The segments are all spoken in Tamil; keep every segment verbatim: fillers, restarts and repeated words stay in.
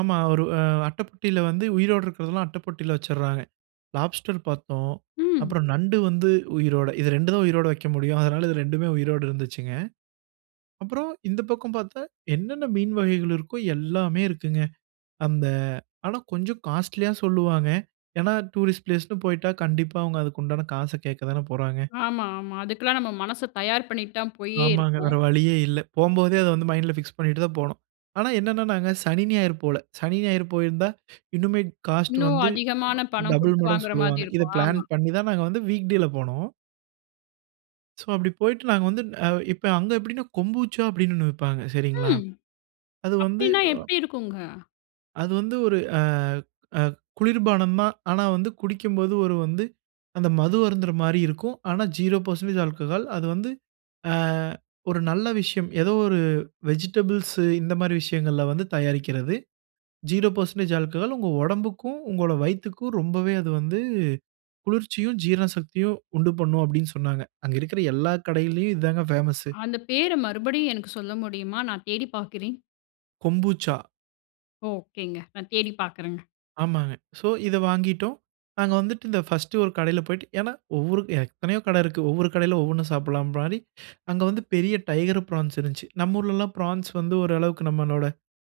ஆமா. ஒரு அட்ட பொட்டியில வந்து உயிரோட இருக்கிறதெல்லாம் அட்ட பொட்டியில வச்சுட்ராக. லாப்ஸ்டர் பார்த்தோம். ம். அப்புறம் நண்டு வந்து உயிரோட இது ரெண்டு தான் உயிரோட வக்க முடியும். அதனால இது ரெண்டுமே உயிரோட இருந்துச்சுங்க. அப்புறம் இந்த பக்கம் பார்த்தா, என்னென்ன மீன் வகைகள் இருக்கோ எல்லாமே இருக்குங்க. அந்த ஆனா, கொஞ்சம் காஸ்ட்லியா சொல்லுவாங்க. ஏனா டூரிஸ்ட் பிளேஸ்னு போய்ட்டா கண்டிப்பா அவங்க அதுக்குண்டான காச கேட்க தானே போறாங்க. ஆமா, ஆமா. அதுக்கெல்லாம் நம்ம மனச தயார் பண்ணிட்டு தான் போயே ஆமாங்க இருப்போம். வேற வழியே இல்ல. போம்போதே அத வந்து மைண்ட்ல பிக்ஸ் பண்ணிட்டு தான் போணும். ஆனா, என்னன்னனாங்க சனி, ஞாயிறு போகல. சனி, ஞாயிறு போயிருந்தா இன்னுமே காஸ்ட் இன்னும் வந்து அதிகமான பணம் டபிள் குடுத்து மடங்கு வாங்குற மாதிரி சொல்லுவாங்க. இத இருக்கும் பிளான் ஆமா. பண்ணி தான் நாங்க வந்து, வீக்டேல போனோம். சோ அப்படி போய்ட்டு நாங்க வந்து இப்போ அங்க எப்டினா கொம்புச்சா அப்டின்னு ஒண்ணு விப்பாங்க சரிங்களா. ம். அது வந்து அப்டின்னா அ எப்டி இருக்குங்க? அது வந்து ஒரு ஆ அ குளிர்பானம் தான். ஆனா, வந்து குடிக்கும்போது ஒரு வந்து அந்த மது அருந்துற மாரி இருக்கும். ஆனா ஜீரோ பெர்சென்டேஜ் ஆல்கஹால் அது வந்து அ ஒரு நல்ல விஷயம். ஏதோ ஒரு வெஜிடபிள்ஸ் இந்த மாரி விஷயங்கள்ல வந்து தயாரிக்கிறது. ஜீரோ பெர்சென்டேஜ் ஆல்கஹால் "உங்க ஒடம்புக்கும், உங்களோட வயித்துக்கும் ரொம்பவே அது வந்து குளிர்ச்சியும், ஜீரண சக்தியும் உண்டு பண்ணும்" அப்படின்னு சொன்னாங்க. அங்க இருக்கிற எல்லா கடைகளிலும் இதாங்க பேமஸ். அந்த பேர மறுபடியும் எனக்கு சொல்ல முடியுமா? நான் தேடிப் பார்க்கிறேன். கொம்பூச்சா. ஓகேங்க. நான் தேடி பார்க்குறேங்க. ஆமாங்க. சோ இத வாங்கிட்டோம். நாங்க வந்துட்டு இந்த பர்ஸ்ட் ஒரு கடையில போய்ட்டு ஏனா, ஒவ்வொரு எத்தனையோ கடை இருக்கு. ஒவ்வொரு கடையில ஒவ்வொன்னு சாப்பிடலாபிலானி அங்க வந்து பெரிய டைகர் ப்ரான்ஸ் இருந்துச்சி. நம்ப ஊர்லல்லாம் ப்ரான்ஸ் வந்து ஒரு அளவுக்கு நம்மளோட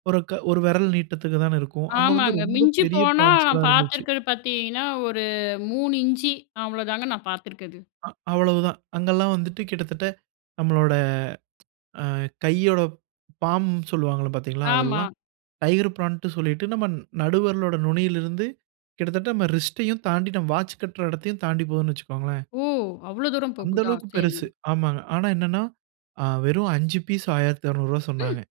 ஒரு, ஒரு விரல் நீட்டதிக்கு தானே இருக்கும். அங்க வந்து ஆமாங்க. ரொம்ப மிஞ்சி பெரிய போனா ப்ரான்ஸ்லா நான் இருந்துச்சு. பார்த்துருக்கிறது பார்த்தீங்கன்னா, ஒரு மூணு இஞ்சி அவ்வளோதாங்க நான் பார்த்துருக்கது. அ அவ்வளவு தான். அங்கல்லாம் வந்துட்டு கிட்டத்தட்ட நம்மளோட அ கையோட பாம்னு சொல்லுவாங்க பார்த்தீங்களா? ஆமா. அதெல்லாம் டைகர் பிராண்ட்னு சொல்லிட்டு நம்ம நடுவிரலின் நுனியில இருந்து கிட்டத்தட்ட ரிஸ்ட்யையும் தாண்டி வாட்ச் கட்டுற இடத்தையும் தாண்டி போகுத்துன்னு வச்சுக்கோங்களேன். ஓ! அவ்வளோ தூரம் போகுதா அந்தளவுக்கு சரிங்க. பெருசு. ஆமா. ஆனா என்னென்னா வெறும் அஞ்சி பீஸ் ஆயிரத்து இருநூறு ரூபா ம். சொன்னாங்க.